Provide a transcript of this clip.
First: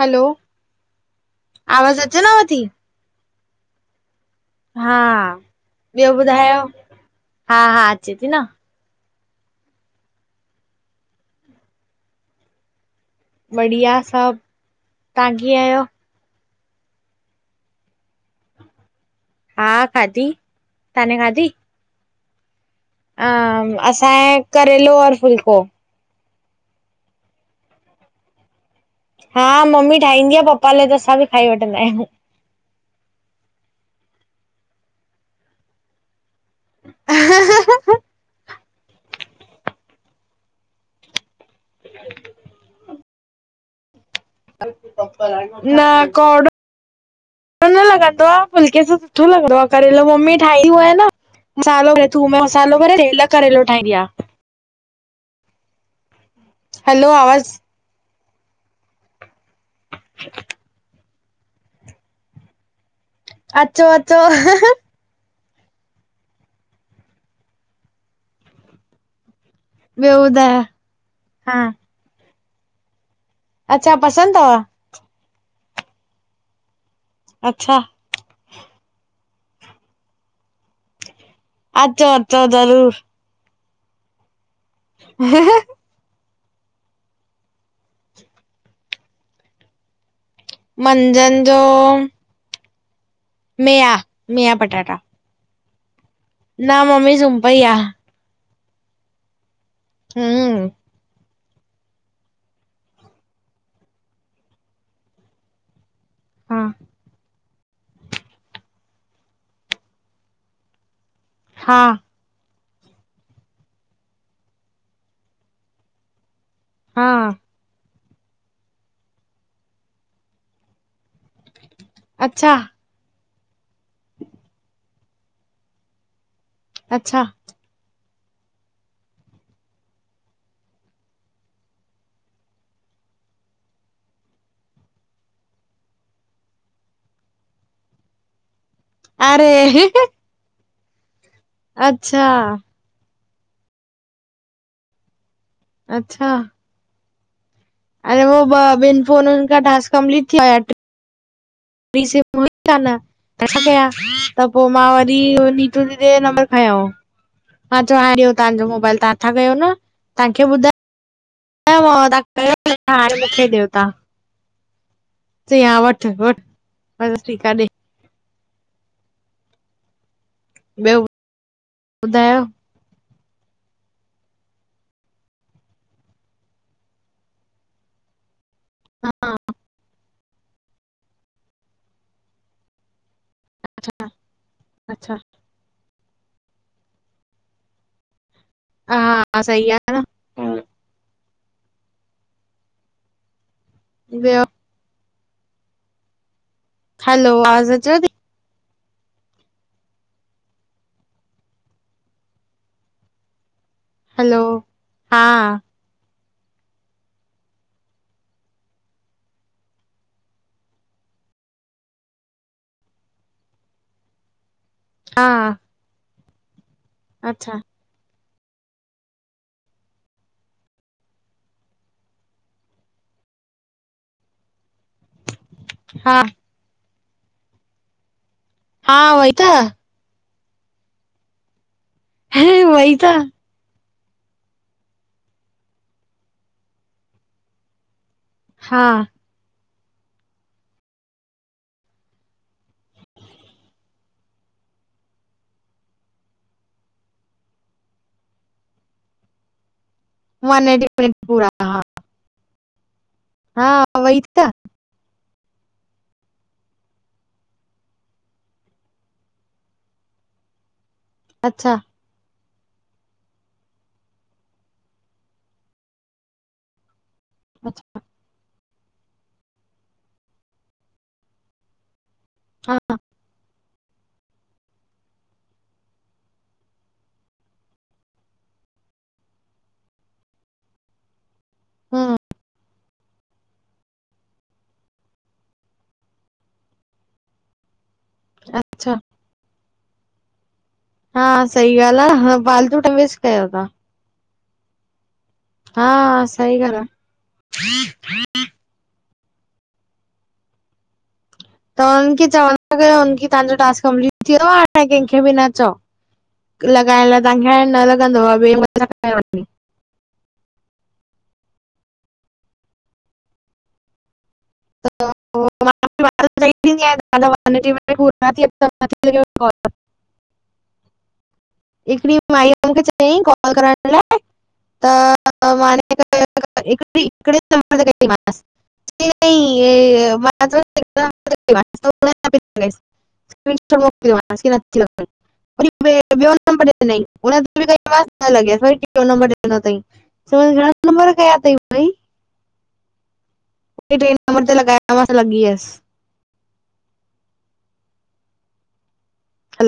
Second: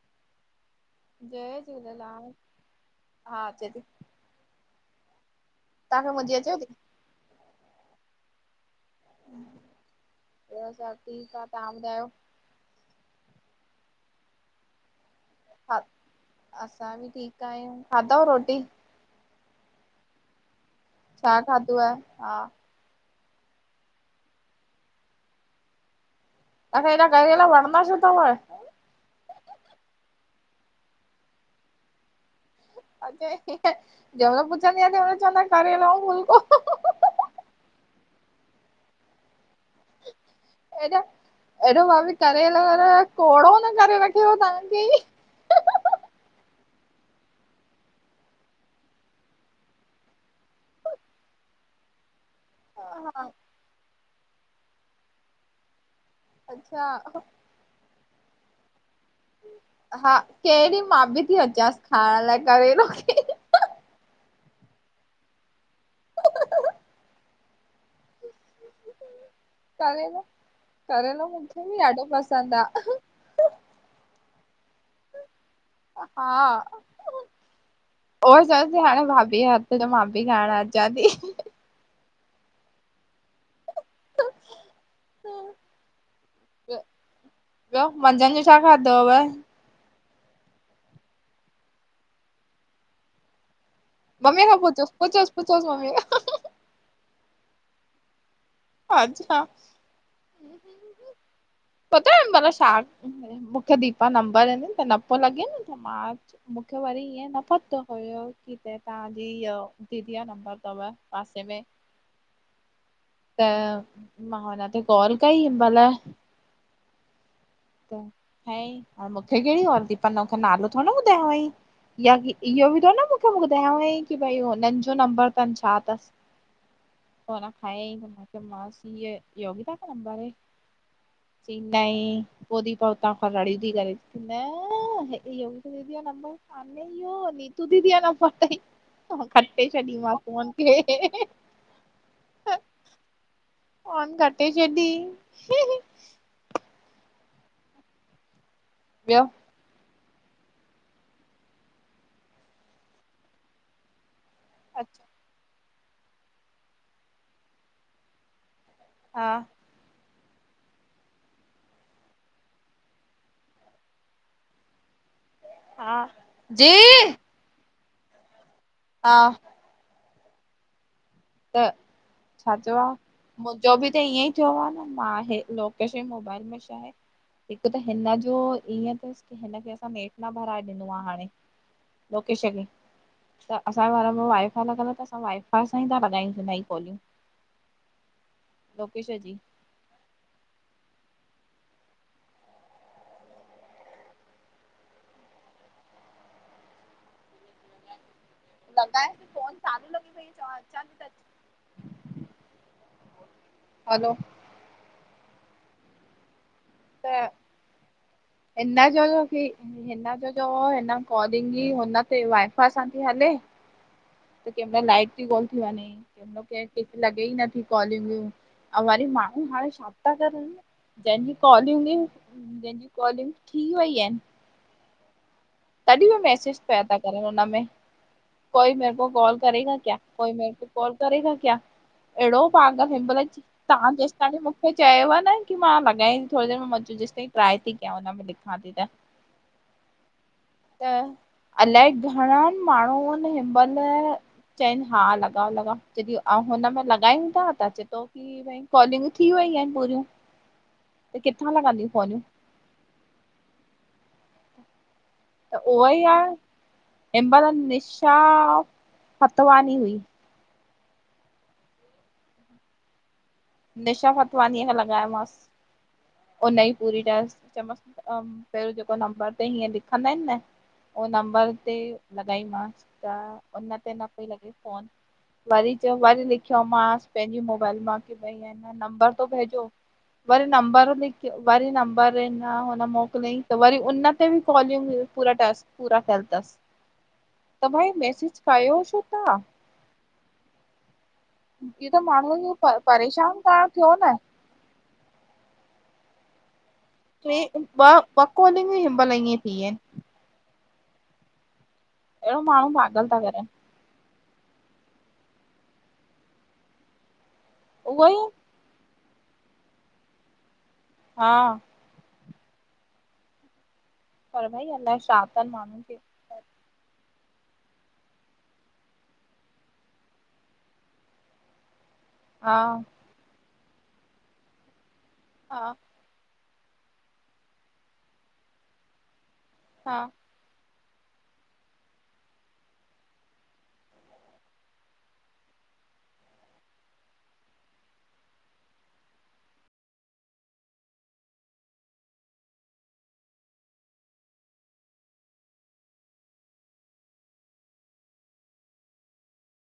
हलो जय आवाज़ झूलेलाल, अचेनव थी? हा अचे ती। हा, ॿियो मुंहिंजी अचेव ॿुधायो? थी हा-हा अचे ती न ॿियो सभु ठीकु आ, तहां ॿुधायो? बढ़िया सभु, तां किअं हा, असां बि ठीकु आहियूं, खाधव रोटी? हा खाधी तव्हां छा ठाधव तहां? अं असांय करेलो और फुल्को। तहां, खे एॾा करेला वणंदा छो तव्ह? हा मम्मी ठाहींदी आ पपा लाइ, त असां बि खाई वठंदा आहियूं। अच्छा ठीकु आहे, जेमल पुछंदिआयां तेमल चवंदा आयो करेलो फुल्को ह ह ह हेॾे आ, ऐॾो भाभी करेलो हर-हर कोड़हो न करे व न कोड़ो न न लॻंदो आ, फुल्के सां सुठो लॻंदो आ करेलो मम्मी ठाहीयो आहे न मसालो भरे थूम में मसालो भरे रेल हा करेलो ठाहींदी आ। हैलो अच्छा आवाज़ हा, कहि ॾिहु मां बि ती अचांसि खाइण लाइ करेलो खी अचो-अचो हि ह ॿियो करेलो, ॿुधायो? करेलो हा, मूंखे बि ॾाढो पसंदि आ। अच्छा पसंदि तव? हा अच्छा उहो ही चवांस ती हाणे भाभी जे हथ जो मां भी खाइण अचां ती अचो-अचो ज़रूर ॿियो, ॿियो मंझंदि जो छा खाधो अव? मंझंनि जो मे आ मम्मी खां पुछोस, पुछोस-पुछोस मम्मी खां। न मम्मी सुम पई आ। अच्छा। हं। पतो हिमाल छा मुखे दीपा नंबरं ॾिनई त न पियो लॻे न त मां हा मुखे वरी ईअं न पतो हुयो कि हे तव्हांजी इअ दीदीअ जो नंबर तव पासे में हा त मां हुन के कॉल कई हिनमाल हा ह ईं अ मूंखे कहिड़ी आरती पनो [unintelligible] नालो थोड़ न ॿुधायईं। या कि अच्छा इहो बि थोड़ न ॿु [unintelligible] सभु मूंखे ॿुधायईं कि भई हुननि जो नंबर तन छा तस? अच्छा कोन खयईं मांसि ये, योगिता का नंबर है? [unintelligible] जी, नई [unintelligible] पो दीपा उतां खां रड़ियूं ती करे नअ इओ दीदीय जो नंबर कान अरे इयो नीतू दीदीअ जो नंबर तयी, मां अरे कटे छॾी मांसि फोन खे अच्छा फोन कटे छॾी हीं अच्छा अरे हो ॿ, ॿिनि ॿियो फोनुनि खां टास्क कंप्लीट थीया ॿी सिमु हुई कान् त छा कयां त पोइ मां अच्छा वरी मुहिजे ॾेर जो नंबर खयों। मां चयो हाण दियो तव्हां मोबाइल तव्हां हा नथा कयो न? तव्हांखे ॿुधायोे मूंखे ॾियो तव्हां [unintelligible] चयईं हा वठु- वठु जी मां चयो ठीकु आहे ॾे। हा ॿियो त, ॿुधायो? छा चवां? मुंहिंजो बि त इअं ई थियो आह न मां बि लोकेश जे मोबाइल में छा आहे? हिकु त हिन जो ईअं अथसि कि हिनखे असां नेट न भराए ॾिनो आहे हाणे। लोकेश खे। त असांजे घर में वाई-फाई लॻलु आहे त अच्छा। असां वाई-फाई सां ई था लॻायूं नईं कोलियूं। लोकेश जी। सई आहे न? वियो हलो आवाज़ु अचेव थी। लॻाइस फ़ोनु चालू लॻी पई अथव अचां थी त [unintelligible] हलो दु हा [unintelligible] त, हिन जो हुयो कि हिन जो जो हिन कॉलिंग जी ई हुन ते वाई-फाई सां थी हले। त कहिं मइल लाइट थी हा गुल थी वञें त कंहिं मईल लॻे ई अच्छा। नथी कोॉलिंग। ऐं वरी माण्हू हाणे छा था करनि जंहिंजी कॉलिंग बि जंहिंजी कॉलिंग थी वई आहिनि। तॾहिं हा हो मैसेज पिया था करनि हिन में। कोई मेरे हा को वई कॉल त करेेगा क्या? कोई मेरेको कॉल करेेगा क्या? अहिड़ो पाॻल वई त हिनमल च [unintelligible] तवां जेसीं ताणी मूंखे चयव न की मां लॻायईं थी थोड़ी देरि में, मां चयो जेसि ताईं ट्राई थी कयां हुन में [unintelligible] हा ठीकु आहे त अलाए घणा माण्हू अईन हिन में चईन हा लॻाए- लॻाए। जॾहिं अऊं हुनमें लगायूं था त चए थो कि कॉलिंगू थी वई आहिनि पूरियूं वन एटी मिनट त पूरा किथां हा लॻंदियूं फोनियूं? हा उहोई त। त उहोई आहे। हिन बारु निशा फ़तवानी हुई। अच्छा निशा फतवानी खे लॻायो मास उ नई पूरी टास्क चयो मास अच्छा पहिरियों जेको नंबर ते हीअं लिखंदा आहिनि न, उह नंबर ते हा लॻाईमांसि त उन ते न पई लॻे फोन, वरी चयो वरी लिखियो मासि पंहिंजी मोबाइल मां कि भई इ नंबर तो भेजो वरी नंबर लिख वरी नंबर हम्म न हुन मोकिलियई। त वरी उन ते बि कॉलिंग पूरा टास्क पूरा कयल अथसि त भई- [unintelligible] कयो अच्छा छो था। हा सही इअ त ॻाल्हि आहे हा, माण्हूनि खे फालतू टाइम वेस्ट परेशान कयो था। करण थियो न? हा सही गाल् आ। टे ॿॅ ब कॉलिंगूं हिन महिल ईअं थीहिनि। त हुननि खे अहिड़ो माण्हू चवंदा पागल कयोनि, था कि करनि तव्हांजो टास्क कंपलीट थियो आहे हाणे कंहिंखे बि न चओ। लॻाइण लाइ तव्हांखे हाणे न उहो ई लॻंदो बेमतलब लगाए वरतई। हा पर भइ अलाए शा तन माण्हुनि खे? [unintelligible] हिककड़ी हा माईअ मूंखे च कॉल करण लाइ त हा [unintelligible] [unintelligible] हा [unintelligible] [unintelligible] बयो नमबर ॾिनई, हुनते बि कयो मास न लगियस, वरी ट्रियो ॾिनो तई। चव, घणा नंबर कया अथई भई? ट्रे नंबर ते लॻाया त लॻी वयसि।